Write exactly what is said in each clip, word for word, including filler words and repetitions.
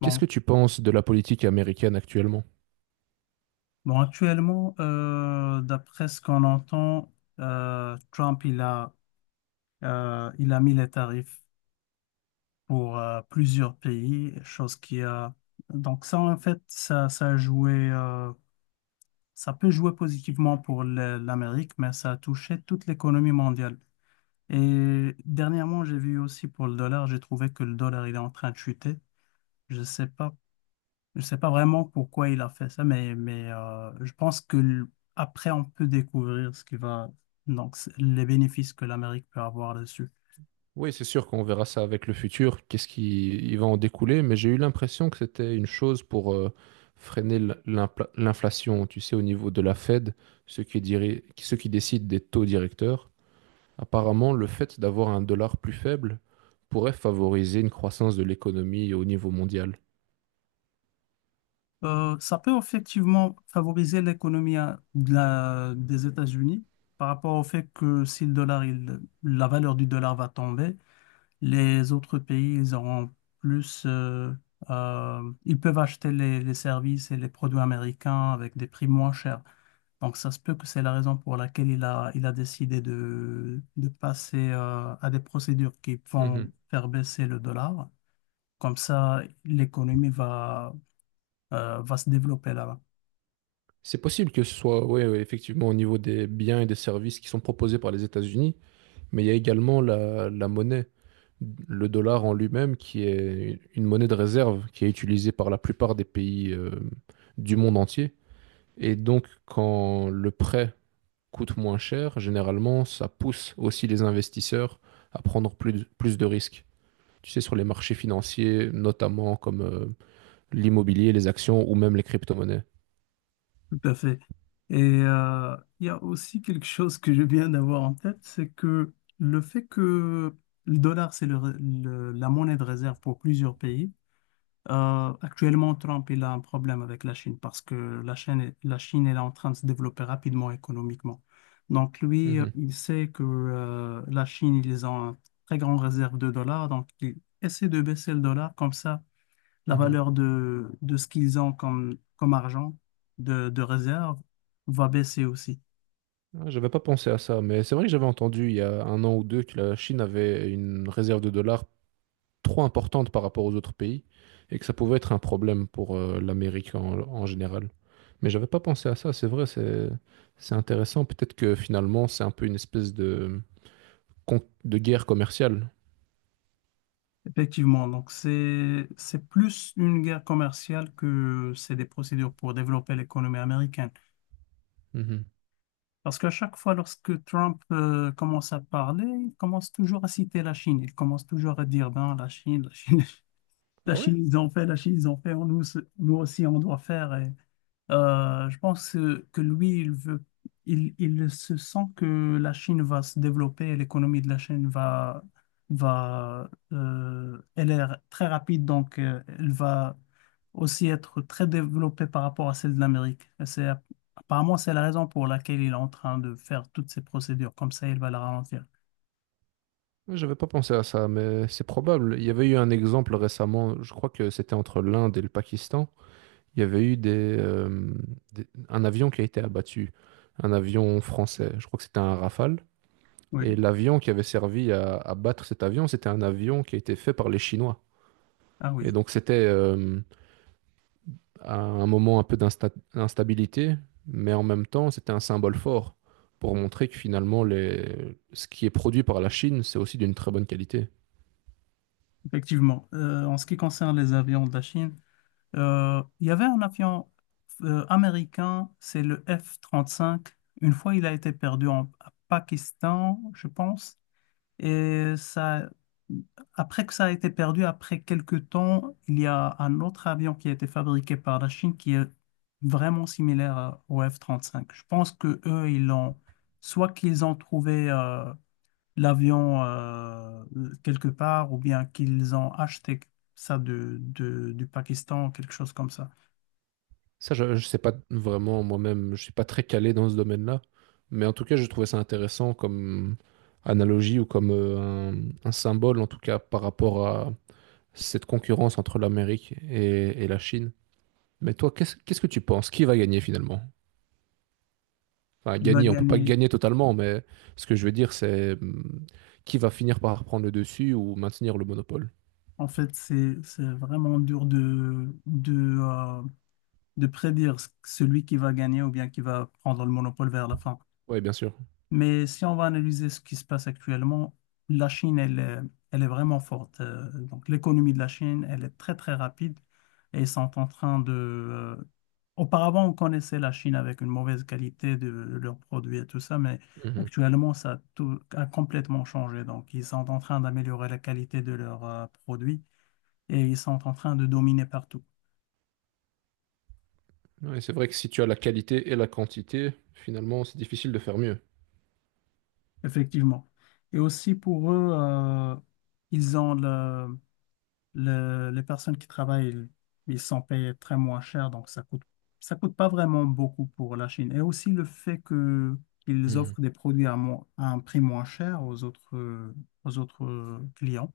Qu'est-ce que Bon, tu penses de la politique américaine actuellement? bon, actuellement, euh, d'après ce qu'on entend, euh, Trump il a, euh, il a mis les tarifs pour euh, plusieurs pays, chose qui a donc ça en fait ça ça a joué, euh, ça peut jouer positivement pour le- l'Amérique, mais ça a touché toute l'économie mondiale. Et dernièrement, j'ai vu aussi pour le dollar, j'ai trouvé que le dollar il est en train de chuter. Je ne sais pas Je ne sais pas vraiment pourquoi il a fait ça, mais, mais euh, je pense que l- après on peut découvrir ce qui va, donc c- les bénéfices que l'Amérique peut avoir dessus. Oui, c'est sûr qu'on verra ça avec le futur, qu'est-ce qui il va en découler, mais j'ai eu l'impression que c'était une chose pour euh, freiner l- l'impla- l'inflation, tu sais, au niveau de la Fed, ceux qui, diri- ceux qui décident des taux directeurs. Apparemment, le fait d'avoir un dollar plus faible pourrait favoriser une croissance de l'économie au niveau mondial. Euh, ça peut effectivement favoriser l'économie à- de la- des États-Unis par rapport au fait que si le dollar, il- la valeur du dollar va tomber, les autres pays, ils auront plus, euh, euh, ils peuvent acheter les, les services et les produits américains avec des prix moins chers. Donc ça se peut que c'est la raison pour laquelle il a, il a décidé de, de passer euh, à des procédures qui Mhm. vont faire baisser le dollar. Comme ça, l'économie va, euh, va se développer là-bas. C'est possible que ce soit, ouais, ouais, effectivement, au niveau des biens et des services qui sont proposés par les États-Unis, mais il y a également la, la monnaie. Le dollar en lui-même, qui est une monnaie de réserve, qui est utilisée par la plupart des pays euh, du monde entier. Et donc, quand le prêt coûte moins cher, généralement, ça pousse aussi les investisseurs à prendre plus de, plus de risques. Tu sais, sur les marchés financiers, notamment comme euh, l'immobilier, les actions ou même les crypto-monnaies. Tout à fait. Et euh, il y a aussi quelque chose que je viens d'avoir en tête, c'est que le fait que le dollar, c'est le le- la monnaie de réserve pour plusieurs pays, euh, actuellement, Trump, il a un problème avec la Chine parce que la Chine, est- la Chine, elle est en train de se développer rapidement économiquement. Donc lui, euh, Mhm. il sait que euh, la Chine, ils ont une très grande réserve de dollars, donc il essaie de baisser le dollar comme ça la Ah ah. valeur de, de ce qu'ils ont comme, comme argent de, de réserve va baisser aussi. Ah, j'avais pas pensé à ça, mais c'est vrai que j'avais entendu il y a un an ou deux que la Chine avait une réserve de dollars trop importante par rapport aux autres pays et que ça pouvait être un problème pour euh, l'Amérique en, en général. Mais j'avais pas pensé à ça, c'est vrai, c'est c'est intéressant. Peut-être que finalement c'est un peu une espèce de, con- de guerre commerciale. Effectivement, donc c'est c'est plus une guerre commerciale que c'est des procédures pour développer l'économie américaine. Mhm. Parce qu'à chaque fois, lorsque Trump euh, commence à parler, il commence toujours à citer la Chine. Il commence toujours à dire, ben, la Chine, la Chine, la Ah ouais? Chine, ils ont fait, la Chine, ils ont fait, nous, nous aussi, on doit faire. Et euh, je pense euh, que lui, il veut, il, il se sent que la Chine va se développer, l'économie de la Chine va, va, euh, elle est r- très rapide, donc euh, elle va aussi être très développée par rapport à celle de l'Amérique. Et c'est, apparemment, c'est la raison pour laquelle il est en train de faire toutes ces procédures. Comme ça, il va la ralentir. Ouais, j'avais pas pensé à ça, mais c'est probable. Il y avait eu un exemple récemment, je crois que c'était entre l'Inde et le Pakistan. Il y avait eu des, euh, des- un avion qui a été abattu, un avion français, je crois que c'était un Rafale. Oui, Et l'avion qui avait servi à abattre cet avion, c'était un avion qui a été fait par les Chinois. ah Et oui, donc c'était euh, à un moment un peu d'insta- d'instabilité, mais en même temps c'était un symbole fort pour montrer que finalement les ce qui est produit par la Chine, c'est aussi d'une très bonne qualité. effectivement. Euh, en ce qui concerne les avions de la Chine, Euh, il y avait un avion euh, américain, c'est le F trente-cinq. Une fois, il a été perdu en à Pakistan, je pense. Et ça, après que ça a été perdu, après quelques temps, il y a un autre avion qui a été fabriqué par la Chine qui est vraiment similaire à- au F trente-cinq. Je pense que eux, ils l'ont, soit qu'ils ont trouvé euh, l'avion euh, quelque part, ou bien qu'ils ont acheté ça de, de- du Pakistan, quelque chose comme ça. Ça, je, je sais pas vraiment moi-même, je suis pas très calé dans ce domaine-là, mais en tout cas, je trouvais ça intéressant comme analogie ou comme euh, un, un symbole, en tout cas, par rapport à cette concurrence entre l'Amérique et, et la Chine. Mais toi, qu'est-ce, qu'est-ce que tu penses? Qui va gagner finalement? Enfin, Il va gagner, on peut pas gagner. gagner totalement, mais ce que je veux dire, c'est hum, qui va finir par prendre le dessus ou maintenir le monopole? En fait, c'est, c'est vraiment dur de, de, euh, de prédire ce- celui qui va gagner ou bien qui va prendre le monopole vers la fin. Oui, bien sûr. Mais si on va analyser ce qui se passe actuellement, la Chine, elle, est- elle est vraiment forte. Euh, Donc, l'économie de la Chine, elle est très, très rapide et ils sont en train de... euh, Auparavant, on connaissait la Chine avec une mauvaise qualité de leurs produits et tout ça, mais Mhm. actuellement, ça a, tout- a complètement changé. Donc, ils sont en train d'améliorer la qualité de leurs euh, produits et ils sont en train de dominer partout, Ouais, c'est vrai que si tu as la qualité et la quantité, finalement, c'est difficile de faire mieux. effectivement. Et aussi pour eux, euh, ils ont le Le- les personnes qui travaillent, ils sont payés très moins cher, donc ça coûte, ça coûte pas vraiment beaucoup pour la Chine. Et aussi le fait que qu'ils Mhm. offrent des produits à, moins- à un prix moins cher aux autres, euh, aux autres euh, clients.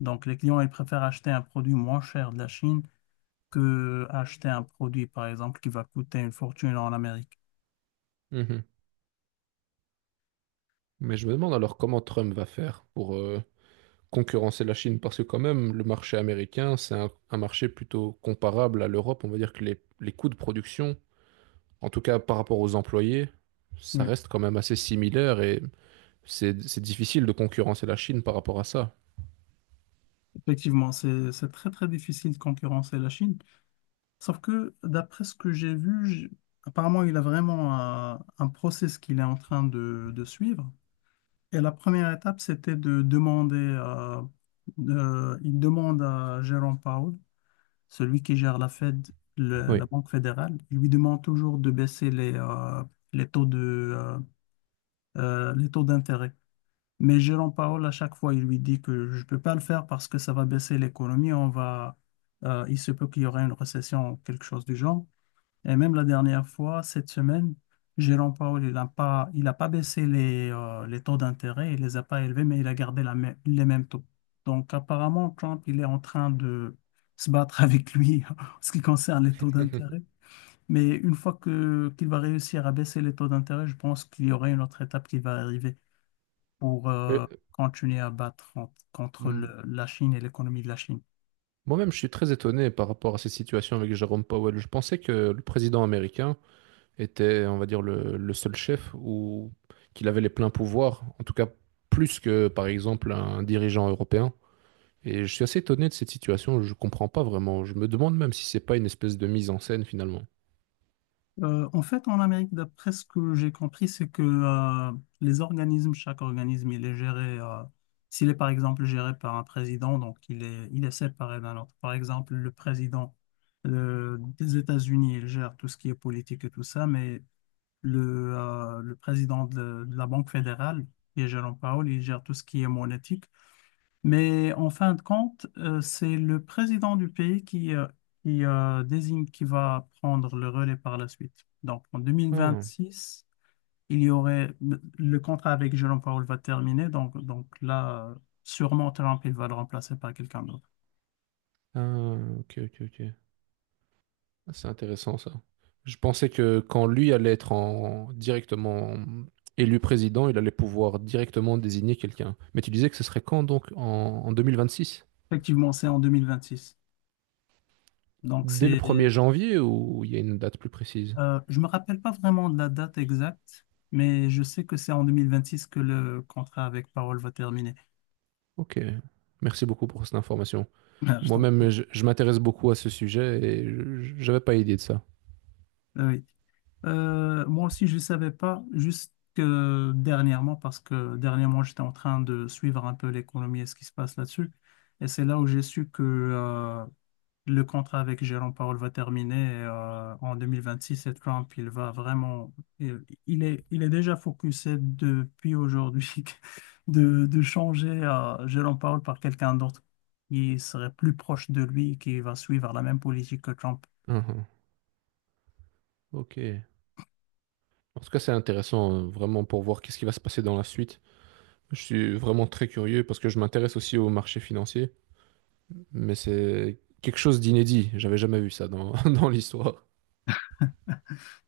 Donc les clients, ils préfèrent acheter un produit moins cher de la Chine que acheter un produit, par exemple, qui va coûter une fortune en Amérique. Mhm. Mais je me demande alors comment Trump va faire pour euh, concurrencer la Chine, parce que quand même, le marché américain, c'est un, un marché plutôt comparable à l'Europe. On va dire que les, les coûts de production, en tout cas par rapport aux employés, ça Oui. reste quand même assez similaire et c'est c'est difficile de concurrencer la Chine par rapport à ça. Effectivement, c'est, c'est très, très difficile de concurrencer la Chine. Sauf que, d'après ce que j'ai vu, j'- apparemment, il a vraiment un, un process qu'il est en train de, de suivre. Et la première étape, c'était de demander, euh, de- il demande à Jérôme Powell, celui qui gère la Fed, le- Oui. la Banque fédérale, il lui demande toujours de baisser les, euh, les taux de, euh, euh, les taux d'intérêt. Mais Jérôme Powell, à chaque fois, il lui dit que je ne peux pas le faire parce que ça va baisser l'économie, on va, euh, il se peut qu'il y aura une récession, quelque chose du genre. Et même la dernière fois, cette semaine, Jérôme Powell, il n'a pas, il a pas baissé les, euh, les taux d'intérêt, il les a pas élevés, mais il a gardé la mê- les mêmes taux. Donc apparemment, Trump, il est en train de se battre avec lui en ce qui concerne les taux d'intérêt. Mais une fois que qu'il va réussir à baisser les taux d'intérêt, je pense qu'il y aurait une autre étape qui va arriver pour euh, Mais, continuer à battre en- contre mm, le- la Chine et l'économie de la Chine. moi-même, je suis très étonné par rapport à cette situation avec Jérôme Powell. Je pensais que le président américain était, on va dire, le, le seul chef ou qu'il avait les pleins pouvoirs, en tout cas plus que, par exemple, un dirigeant européen. Et je suis assez étonné de cette situation, je comprends pas vraiment. Je me demande même si c'est pas une espèce de mise en scène finalement. Euh, en fait, en Amérique, d'après ce que j'ai compris, c'est que euh, les organismes, chaque organisme, il est géré, euh, s'il est par exemple géré par un président, donc il est, il est séparé d'un autre. Par exemple, le président euh, des États-Unis, il gère tout ce qui est politique et tout ça, mais le, euh, le président de, de la Banque fédérale, qui est Jerome Powell, il gère tout ce qui est monétique. Mais en fin de compte, euh, c'est le président du pays qui, euh, qui euh, désigne qui va prendre le relais par la suite. Donc en deux mille Ah, vingt-six, il y aurait le contrat avec Jérôme Powell va terminer. Donc, donc là, euh, sûrement Trump, il va le remplacer par quelqu'un d'autre. ah, ok, ok, ok. Ah, c'est intéressant ça. Je pensais que quand lui allait être en directement élu président, il allait pouvoir directement désigner quelqu'un. Mais tu disais que ce serait quand donc? En, en deux mille vingt-six? Effectivement, c'est en deux mille vingt-six. Donc, Dès le c'est, premier janvier ou il y a une date plus précise? euh, je me rappelle pas vraiment de la date exacte, mais je sais que c'est en deux mille vingt-six que le contrat avec Parole va terminer. Ok. Merci beaucoup pour cette information. Ah, je t'en prie. Moi-même, je, je m'intéresse beaucoup à ce sujet et je n'avais pas idée de ça. Ah oui. Euh, moi aussi, je ne savais pas, juste que dernièrement, parce que dernièrement, j'étais en train de suivre un peu l'économie et ce qui se passe là-dessus. Et c'est là où j'ai su que euh, le contrat avec Jérôme Powell va terminer et, euh, en deux mille vingt-six et Trump, il va vraiment, il, il est, il est déjà focusé depuis aujourd'hui de, de changer euh, Jérôme Powell par quelqu'un d'autre qui serait plus proche de lui et qui va suivre la même politique que Trump. Uhum. Ok. En tout cas, c'est intéressant euh, vraiment pour voir qu'est-ce qui va se passer dans la suite. Je suis vraiment très curieux parce que je m'intéresse aussi au marché financier, mais c'est quelque chose d'inédit. J'avais jamais vu ça dans, dans l'histoire.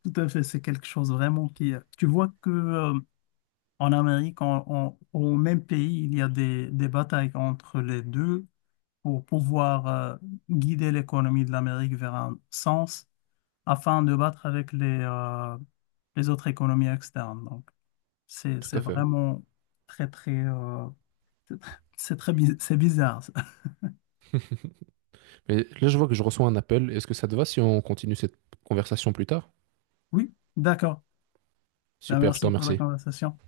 Tout à fait, c'est quelque chose vraiment qui... Tu vois que euh, en Amérique, en- en- au même pays, il y a des, des batailles entre les deux pour pouvoir euh, guider l'économie de l'Amérique vers un sens afin de battre avec les, euh, les autres économies externes. Donc, c'est, Tout c'est à fait. vraiment très, très, euh, c'est très, c'est bi- c'est bizarre. Mais là, je vois que je reçois un appel. Est-ce que ça te va si on continue cette conversation plus tard? Oui, d'accord. Ben, Super, je te merci pour la remercie. conversation.